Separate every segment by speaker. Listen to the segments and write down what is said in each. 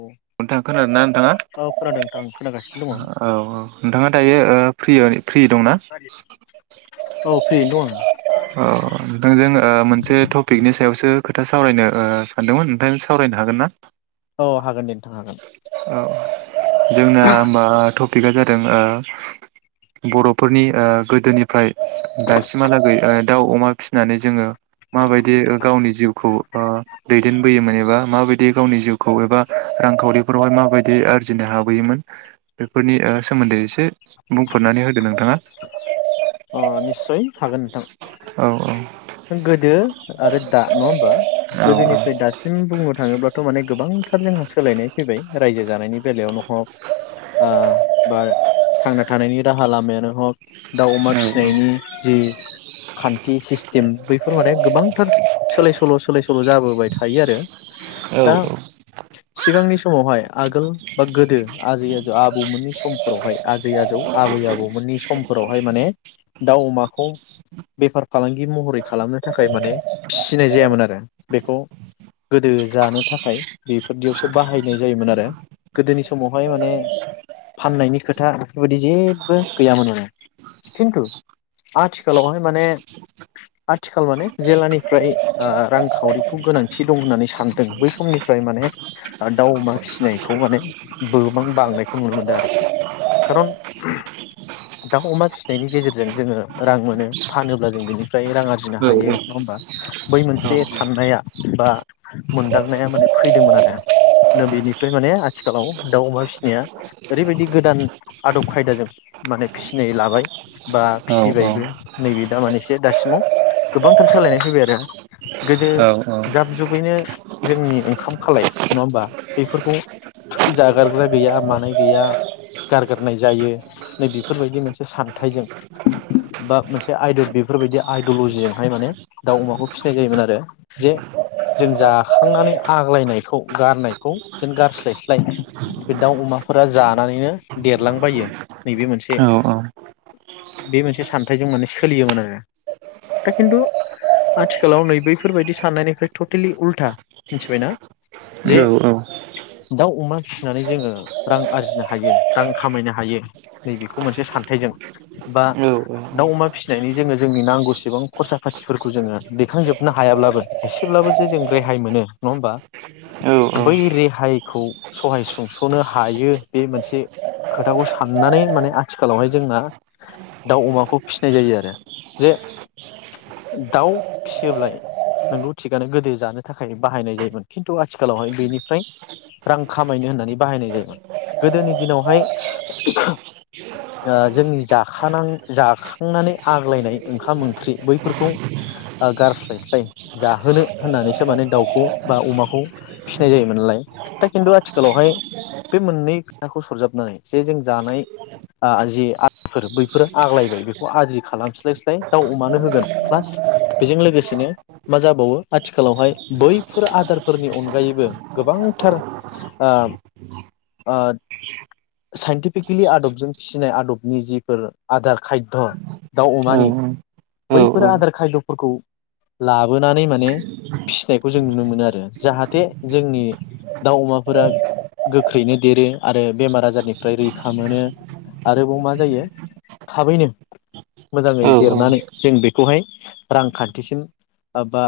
Speaker 1: औ
Speaker 2: नोंथां खोनादों ना नोंथाङा?
Speaker 1: औ खोनादों नोंथां खोनागासिनो दङ
Speaker 2: औ औ नोंथांङा दायो ओ फ्रिया-फ्रि दंना
Speaker 1: औ फ्रियैनो दं
Speaker 2: औ नोंथांजों मोनसे टपिकनि सायावसो खोथा सावरायनो ओ सानदोंमोन नोंथांजों सावरायनो हागोन ना?
Speaker 1: आं औ हागोन दे नोंथां हागोन
Speaker 2: औ जोंना मा थ पिकआ जादों बर'फोरनि ओ गोदोनिफ्राय दासिमा लागै ओ दाव अमा फिसिनानै जोंङो माबायदि ओ गावनि जिवखौ ओ दैदेनबोयोमोन एबा माबा दि गावनि जिवखौ एबा रांखावरिफोरावहाय माबायदि आरजिनो हाबोयोमोन बेफोरनि ओ सोमोन्दै एसे बुंफोरनानै होदो नोंथांङा
Speaker 1: अ निस्सय हागोन नोंथां,
Speaker 2: औ
Speaker 1: गोदो आरो दा नंङा होमबा
Speaker 2: औ
Speaker 1: गोदोनिफ्राय दासिम बुंनो थांङोब्लाथ माने गोबांथार जोंहा सोलायनाय फैबाय रायजो जानायनि बेलायावनो हग ओ बार थांना थानायनि राहा लामायानो हग दाव
Speaker 2: औ औ
Speaker 1: फिसिनायनि जि खान्थि सिस्टिम बैफोर माने गोबांथार सोलाय सोल सोलाय सोल जाबोबाय थायो आरो ।
Speaker 2: औ औ
Speaker 1: सिगांनि समावहाय आगोल बा गोदो आजै आजौ आबौमोननि समफोरावहाय आजै आजौ आबै आबौमोननि समफोरावहाय माने दाव, अमाखौ बेफार फालांगि महरै खालामनो थाखाय माने फिसिनाय जायामोन आरो बेखौ गोदो जानो थाखाय बेफोरदियावसो बाहायनाय जायोमोन आरो गोदोनि समावहाय माने फाननायनि खोथा बेफोरबायदि जेबो गैयामोन माने खिन्थु आथिखालावहाय माने आथिखाल माने जेलानिफ्राय ओ रांखावरिखौ गोनांथि दं होननानै सानदों बै समनिफ्राय माने दाव, अमा फिसिनायखौ माने बोबां बांनायखौ नुनो मोनदों आरोखि, खारन दाव अमा फि नायनि गेजेरजों जोंङो रां मोनो फानोब्ला जों बेनिफ्राय रां आरजिनो हायो, नंङा होमबा? बै मोनसे साननाया बा मोनदांनाया माने फैदोंमोन आरो दा बेनिफ्राय माने आथिखालाव दाव, अमा फिसिनाया ओरैबायदि गोदान आदब खायदाजों माने फिसिनाय लाबाय बा
Speaker 2: औ
Speaker 1: फिसिबायबो नैबे दामान एसे दासिमाव गोबांथार सोलायनाय फैबाय आरो गोदो
Speaker 2: औ औ
Speaker 1: जाब जुबैनो जोंनि ओंखाम खालाय नंङा होमबा? बेफोरखौ जागारग्रा गैया मानाय गैया गारगारनाय जायो नै बेफोरबायदि मोनसे सान थाइजों बा मोनसे आइद बेफोरबायदि आइदल जिजोंहाय माने दाव अमाखौ फिसिनाय जायोमोन आरो जे जों जाखांनानै आग्लायनायखौ गारनायखौ जेन गारस्लायस्लाय बे दाव, अमाफोरा जानानैनो देरलांबायो नैबे मोनसे बे मोनसे सान्थाइजों माने सोलियोमोन, आरो दा खिन्थु आथिखालाव नै बैफोरबायदि साननायनिफ्राय टटेलि उल्था मिथिबायना जे दाव, अमा फिसिनानै जोंङो रां आरजिनो हायो रां खामायनो हायो नैबेखौ मोनसे सान्थाइजों बा
Speaker 2: औ
Speaker 1: दाउ अमा फिसिनायनि जोंङो जोंनि नांगौसेबां खरसा फाथिफोरखौ जोंङो दैखांजोबनो हायाब्लाबो एसेब्लाबो जे जों रेहाय मोनो नंङा होमबा? बै रेहायखौ सहाय सुंसनो हायो बे मोनसे खोथाखौ साननानै माने आथिखालावहाय जोंना दाव, अमाखौ फिसिनाय जायो आरो जे दाव फिसियोब्लाय नोंगौ थिगानो गोदो जानो थाखाय बाहायनाय जायोमोन खिन्थु आथिखालावहाय बेनिफ्राय रां खामायनो होननानै बाहायनाय जायोमोन गोदोनि दिनावहाय ओ जोंनि जाखानां जाखांनानै आग्लायनाय ओंखाम ओंख्रि बैफोरखौ ओ गारस्लायस्लाय जाहोनो होननानैसो माने दाव खौ बा अमाखौ फिसिनाय जायोमोन नालाय दा खिन्थु आथिखालावहाय बे मोननै फिथाखौ सरजाबनानै जे जों जानाय ओ जि फोर बैफोर आग्लायबाय बेखौ आदि खालामस्लायस्लाय दाउव अमानो होगोन प्लास बेजों लोगोसेनो मा जाबावो आथिखालावहाय बैफोर आदारफोरनि अनगायैबो गोबांथार ओ ओ साइन्टिफिकेलि आदबजों फिसिनाय आदब नि जिफोर आदार खायध दाव अमानि बैफोर आदार खायदफोरखौ लाबोनानै माने फिसिनायखौ जों नुनो मोनो आरो जाहाथे जोंनि दाव अमाफोरा गोख्रैनो देरो आरो बेमार आजारनिफ्राय रैखा मोनो आरोबाव मा जायो थाबैनो मोजांङै देरनानै जों बेखौहाय रांखान्थिसिम बा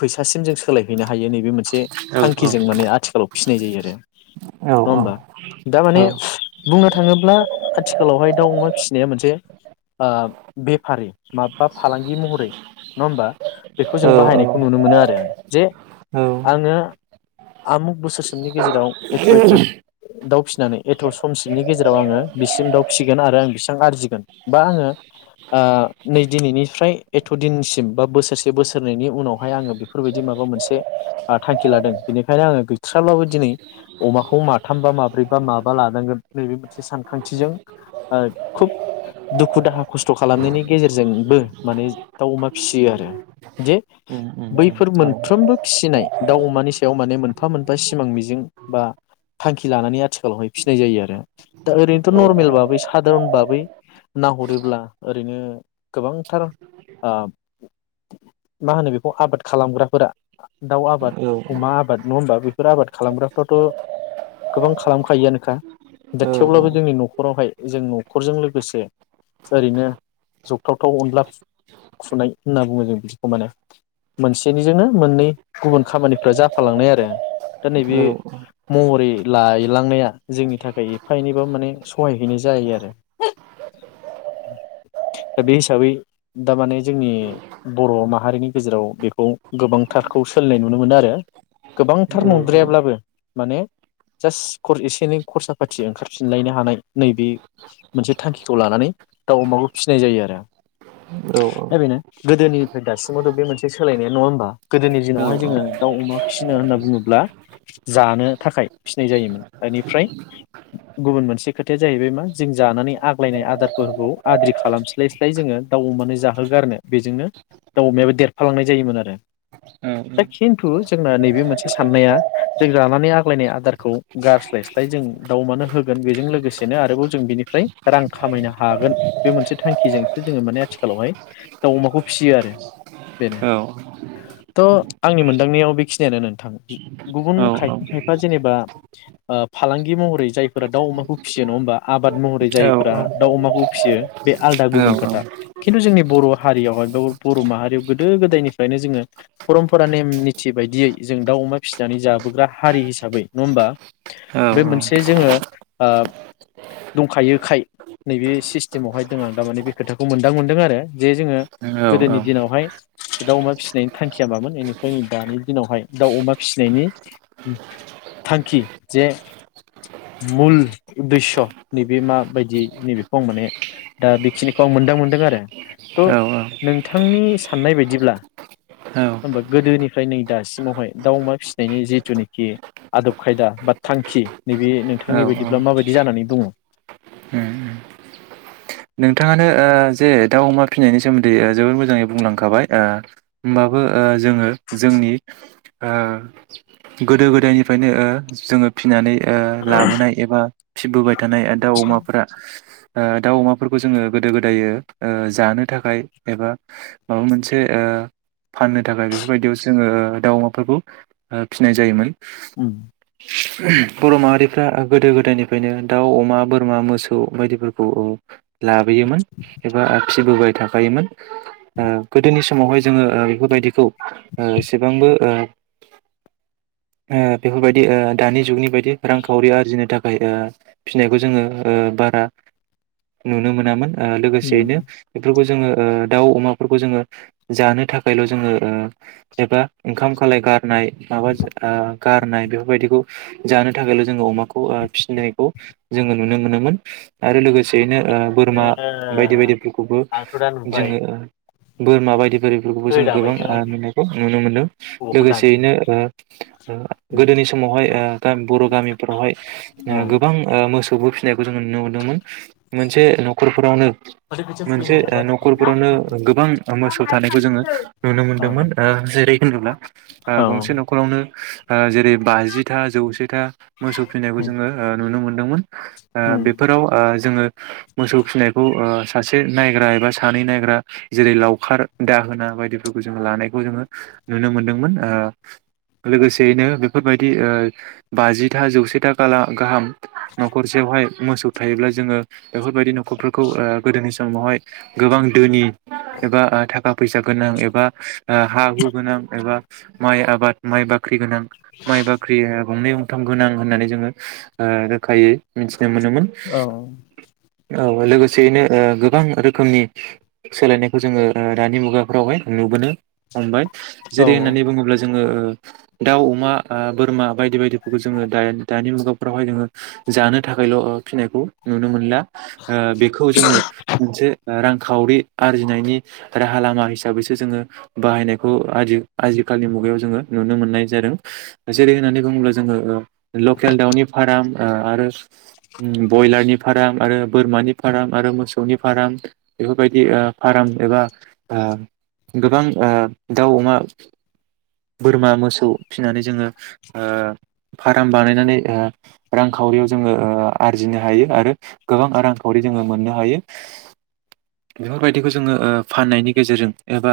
Speaker 1: फैसासिम जों सोलायहैनो हायो नैबे मोनसे बे थांखिजों माने आथिखालाव फिनाय जायो आरो नंङा होमबा दा माने बुंनो थांङोब्ला आथिखालाव हाय दाव अमा फिसिनाया मोनसे ओ बेफारि माबा फालांगि महरै नंङा होमबा? बेखौ जों बाहायनायखौ नुनो मोनो आरो जे आंङो आमुख बोसोरसिमनि गेजेराव एथ' एथ' दाव फिसिनानै एथ' समसिमनि गेजेराव आंङो बिसिम दाव फिसि गोन आरो आं बेसिबां आरजिगोन बा आंङो ओ नै दिनैनिफ्राय एथ' दिनसिम बा बोसोरसे बोसोरनैनि उनावहाय आंङो बेफोरबायदि माबा मोनसे थांखि लादों बेनिखायनो आंङो गैथ्राब्लाबो दिनै अमाखौ माथाम बा माब्रै बा माबा लानांगोन नैबे मोनसे सानखांथिजों ओ खुब दुखु दाहा खस्थ' खालामनायनि गेजेरजोंबो माने दाव, अमा फिसियो आरो जे
Speaker 2: औ
Speaker 1: बैफोर मोनफ्रोमबो फिसिनाय दाव, अमानि सायाव माने मोनफा मोनफा सिमां मिजिं बा थांखि लानानै आथिखालावहाय फिसिनाय जायो आरो दा ओरैनोथ' नर्मेलबा बैस सादारन बाबै नाहरोब्ला ओरैनो गोबांथार ओ मा होनो बेखौ आबाद खालामग्राफोरा दाउ आबाद अमा आबाद नङा होमबा बेफोर आबाद खालामग्राफ्राथ' गोबां खालामखायोआनोखा दा थेवब्लाबो जोंनि न'खरावहाय जों न'खरजों लोगोसे ओरैनो जगथावथाव अनला फुनाय होनना बुङो जों बिदिखौ माने मोनसेनिजोंनो मोननै गुबुन खामानिफ्रा जाफालांनाय आरो दा नैबे महरै लायलांनाया जोंनि थाखाय एफा एनैबा माने सहाय बेनो जायो आरो दा बे हिसाबै दामाने जोंनि बर' माहारिनि गेजेराव बेखौ गोबांथारखौ सोलिनाय नुनो मोनो आरो गोबांथार नंद्रायाब्लाबो माने जास्ट खर एसे एनै खरसा फाथि ओंखारफिनलायनो हानाय नैबे मोनसे थांखिखौ लानानै दाउ अमाखौ फिनाय जायो आरो
Speaker 2: औ औ
Speaker 1: दा बेनो गोदोनिफ्राय दासिमावथ' बे मोनसे सोलायनाया नङा होमबा गोदोनि दिनावहाय जोङो दाउ अमा फिसिनो होनना बुङोब्ला जानो थाखाय फिसिनाय जायोमोन दनिफ्राय गुबुन मोनसे खोथाया जाहैबाय मा जों जानानै आग्लायनाय आदारफोरखौ आद्रि खालामस्लायस्लाय जोङो दाउ अमानो जाहोगारनो बेजोंनो दाउ अमायाबो देरफालांनाय जायोमोन आरो दा खिन्थु जोंना नैबे मोनसे साननाया जों जानानै आग्लायनाय आदारखौ गारस्लायस्लाय जों दाउ अमानो होगोन बेजों लोगोसे सेनो आरोबाव जों बिनिफ्राय रां खामायनो हागोन बे मोनसे थांखिजोंसो जोङो माने आथिखालावहाय दाउ अमाखौ फिसियो आरो बेनो थ' आंनि मोनदांनायाव बेखिनियानो नोंथां गुबुन खायफा खायफा जेनेबा ओ फालांगि महरै जायफोरा दाउ अमाखौ फिसियो नङा होमबा आबाद महरै जायफोरा दाउ अमाखौ फिसियो बे आलदा गुबुन खोथा खिन्थु जोंनि बर' हारियावहाय बर' माहारियाव गोदो गोदायनिफ्रायनो जोङो परमपरा नेम निथि बायदियै जों दाउ अमा फिसिनानै जाबोग्रा हारि हिसाबै नङा होमबा बे मोनसे जोङो ओ दंखायोखाय नैबे सिस्टेमावहाय दों आं थारमाने बे खोथाखौ मोनदां मोनदों आरो जे जोङो गोदोनि दिनावहाय दाउ अमा फिसिनायनि थांखिया मामोन बेनिफ्राय दानि दिनावहाय दाउ अमा फिसिनायनि थांखि जे मुल उदस्य' नैबे माबायदि नैबेखौ आं माने दा बेखिनिखौ आं मोन्दां मोनदों आरो थ' नोंथांनि साननाय बायदिब्ला होमबा गोदोनिफ्राय नै दासिमावहाय दाउ अमा फिसिनायनि जिथुनोखि आदब खायदा बा थांखि नैबे नोंथांनि बायदि दा
Speaker 2: औ
Speaker 1: माबायदि जानानै दङ
Speaker 2: औ नोंथाङानो ओ जे दाउ अमा फिनायनि सोमोन्दै ओ जोबोर मोजाङै बुंलांखाबाय ओ होमबाबो ओ जोङो जोंनि ओ गोदो गोदायनिफ्रायनो ओ जोङो फिनानै ओ लाबोनाय एबा फिबोबाय थानाय दाउ अमाफोरा ओ दाउ अमा बेफोरखौ जोङो गोदो गोदायो ओ जानो थाखाय एबा माबा मोनसे ओ फाननो थाखाय बेफोरबायदियाव जोङो दाउ अमाफोरखौ ओ फिनाय जायोमोन
Speaker 1: उं
Speaker 2: बर' माहारिफ्रा गोदो गोदायनिफ्रायनो दाउ अमा बोरमा मोसौ बायदिफोरखौ लाबोयोमोन एबा फिबोबाय थाखायोमोन ओ गोदोनि समावहाय जोङो ओ बेफोरबायदिखौ ओ एसेबांबो ओ ओ बेफोरबायदि ओ दानि जुगनि बायदि रांखावरि आरजिनो थाखाय ओ फिनायखौ जोङो ओ बारा नुनो मोनामोन ओ लोगोसेयैनो बेफोरखौ जोङो ओ दाउ अमाफोरखौ जोङो जानो थाखायल' जोङो ओ एबा ओंखाम खालाय गारनाय माबा ओ गारनाय बेफोरबायदिखौ जानो थाखायल' जोङो अमाखौ ओ फिसिनायखौ जोङो नुनो मोनोमोन आरो लोगोसे बेनो ओ बोरमा बायदि बायदिफोरखौबो
Speaker 1: आंथ' दा नुबाय
Speaker 2: जोङो बोरमा बायदि बोरैफोरखौबो जों गोबां
Speaker 1: होजाबायनो
Speaker 2: ओ
Speaker 1: आंजों
Speaker 2: नायखौ नुनो मोनो
Speaker 1: बबावखौ दानो
Speaker 2: लोगोसेयैनो ओ गोदोनि समावहाय ओ बर' गामिफ्रावहाय
Speaker 1: औ
Speaker 2: ओ गोबां ओ मोसौ दुबुर फिननायखौ जोंङो नुनो मोनदोंमोन मोनसे न'खरफोरावनो
Speaker 1: माथो खोथिया फुहैनो
Speaker 2: मोनसे न'खरफोरावनो गोबां मोसौ थानायखौ जोङो नुनो मोनदोंमोन
Speaker 1: नंबाङानो
Speaker 2: ओ जेरै होनोब्ला ओ
Speaker 1: औ
Speaker 2: गंसे न'खरावनो ओ जेरै बाजिथा जौसेथा मोसौ फिनायखौ
Speaker 1: उम,
Speaker 2: जोङो ओ नुनो मोनदोंमोन ओ
Speaker 1: उम,
Speaker 2: बेफोराव ओ जोङो मोसौ फिसिनायखौ ओ सासे नायग्रा एबा सानै नायग्रा जेरै लावखार दाहोना बायदिफोरखौ जोङो लानायखौ जोङो नुनो मोनदोंमोन ओ लोगोसेयैनो बेफोरबायदि ओ बाजिथा जौसेथाला गाहाम नखरसे हाय मोसौ थायोब्ला जोङो बेफोरबायदि न फोरखौ आ गोदोनि समावहाय गोबां दोनि एबा आ थाखा फैसा गोनां एबा हा हु गोनां एबा माइ आबाद माइ बाख्रि बिबोनां माइ बाख्रि ओ गंनै गंथाम गोनां होननानै जोङो आ रोखायै नमोन।
Speaker 1: औ
Speaker 2: लोगोसेयैनो गोबां आ रोखोमनि सोलायनायखौ जोङो आ दानि मुगाफ्रावहाय नुुबोनो। हमबाय जेरै
Speaker 1: औ
Speaker 2: होननानै बुङोब्ला जों। जङो दाउ अमा बोरमा बायदि बायदिफोरखौ जोङो द दानि मुगाफ्रावहाय जोङो जानो थाखायल' फिसिनायखौ नुनो मोनला अ बेखौ जोङो मोनसे रां खावरि आरजिनायनि राहा लामा हिसाबैसो सोङो, बाहायनायखौ आजि आजिखाालनि मुगायाव जोङो नुनो मोननाय जादों। जेरै होननानै बुङोब्ला जोङो लकेल दाउनि फाराम। आरो ब्यलारनि फाराम आरो बोरमानि फाराम, आरो मोसौनि फाराम बेफोरबायदि फाराम एबा गोबां दाउ अमा बोरमा मोसौ फिसिनानै जोङो आ फाराम बानायनानै रांखावरियाव जोङो आ आरजिनो हायो। आरो गोबां रांखावरि जोङो मोननो हायो । बेफोरबायदिखौ जोङो ओ फाननायनि गेजेरजों, एबा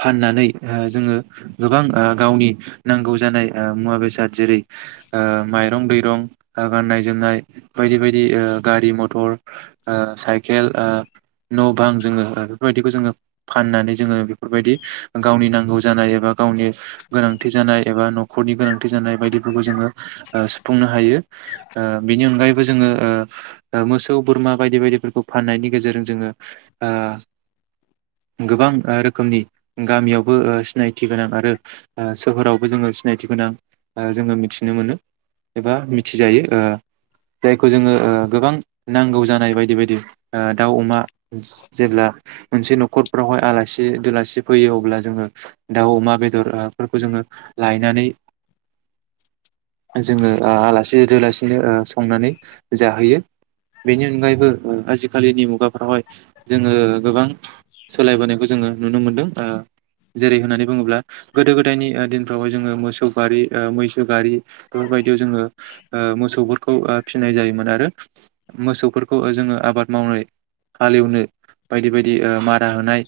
Speaker 2: फाननानै जोङो गोबां गावनि नांगौ जानाय मुवा बेसाद जेरै, माइरं दैरं गाननाय जोमनाय बायदि बायदि गारि मथर, आ साइकेल आ, न' बां जोङो बेफोरबायदिखौ जोङो फाननानै जोङो, बेफोरबायदि गावनि नांगौ जानाय एबा गावनि गोनांथि जानाय एबा न'खरनि गोनांथि जानाय बायदिफोरखौ जोङो आ सुफुंनो हायो। आ बेनि अनगायैबो जोङो आ मोसौ बोरमा बायदि बायदिफोरखौ फाननायनि गेजेरजों जोङो। गोबां आ रोखोमनि गामियावबो सिनायथि गोनां आरो, आ सोहोरावबो जोङो सिनायथि गोनां आ जोङो मिथिनो मोनो एबा मिथिजायो जायखौ। जोङो आ गोबां नांगौ जानाय बायदि बायदि, आ दाउ अमा जेब्ला मोनसे न'खरफ्रावहाय आलासि दलासि फैयो अब्ला जोङो दाउ अमा आ बेदरफोरखौ जोङो लायनानै, जोङो आलासि दोलासिनो संनानै जाहोयो। बेनि अनगायैबो आजिखालिनि मुगा रावहाय जोङो गोबां सोलायबोनायखौ जोङो नुनो मोनदों, आ जेरै होननानै बुङोब्ला गोदो गोदायनि दिनफ्रावहाय जोङो मोसौ गारि आ मैसो गारि बेफोरबायदियाव जोङो मोसौफोरखौ आ फिसिनाय जायोमोन। आरो मोसौफोरखौ जोङो आबाद मावनो हालेवनो बायदि बायदि आ मारा होनाय,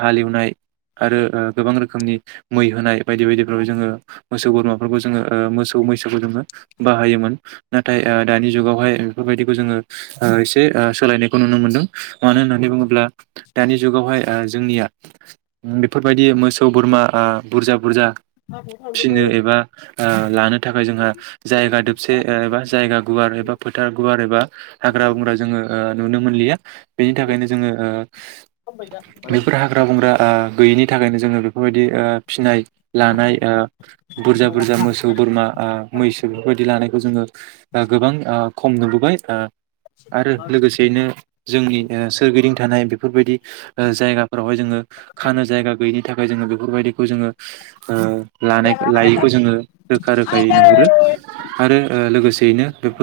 Speaker 2: हालेवनाय आरो गोबां रोखोमनि मै होनाय बायदि बायदिफ्राव जोङो मोसौ बोरमाफोरखौ जोङो आ मोसौ मैसोखौ जोङो बाहायोमोन। नाथाय आ दानि जुगावहाय बेफोरबायदिखौ जोङो आ एसे आ सोलायनायखौ नुनो मोन्दों। मानो होननानै बुङोब्ला? दानि जुगावहाय आ जोंनिया बेफोरबायदि मोसौ बोरमा आ बुरजा बुरजा फिनो एबा आ
Speaker 1: औ
Speaker 2: लानो थाखाय जोंहा जायगा दोबसे एबा जायगा गुवार एबा फोथ गुवार एबा हाग्रा बंग्रा जोङो ननो मोनलिया। बेनि थाखायनो जोङो आ बेफोर हाग्रा बंग्रा आ गैयिनि थाखायनो जोङो बेफोरबायदि आ, फिनाय लानाय आ बुरजा बुरजा मोसौ बोरमा आ मैसो बेफोरबायदि लानायखौ जोङो आ गोबां आ खम नुबोबाय, आ आरो लोगोसेनो जों जोंनि ओ सोरगिदिं थानाय बेफोरबायदि आ जायगाफोरावहाय जोङो खानो जायगा गैयिनि थाखाय। खाय जोङो बेफोरबायदिखौ जोङो ओ लानाय-लायैखौ जोङो रोखा रोखायै नुहुरो आरो ओ लोगोसेयैनो बेफोर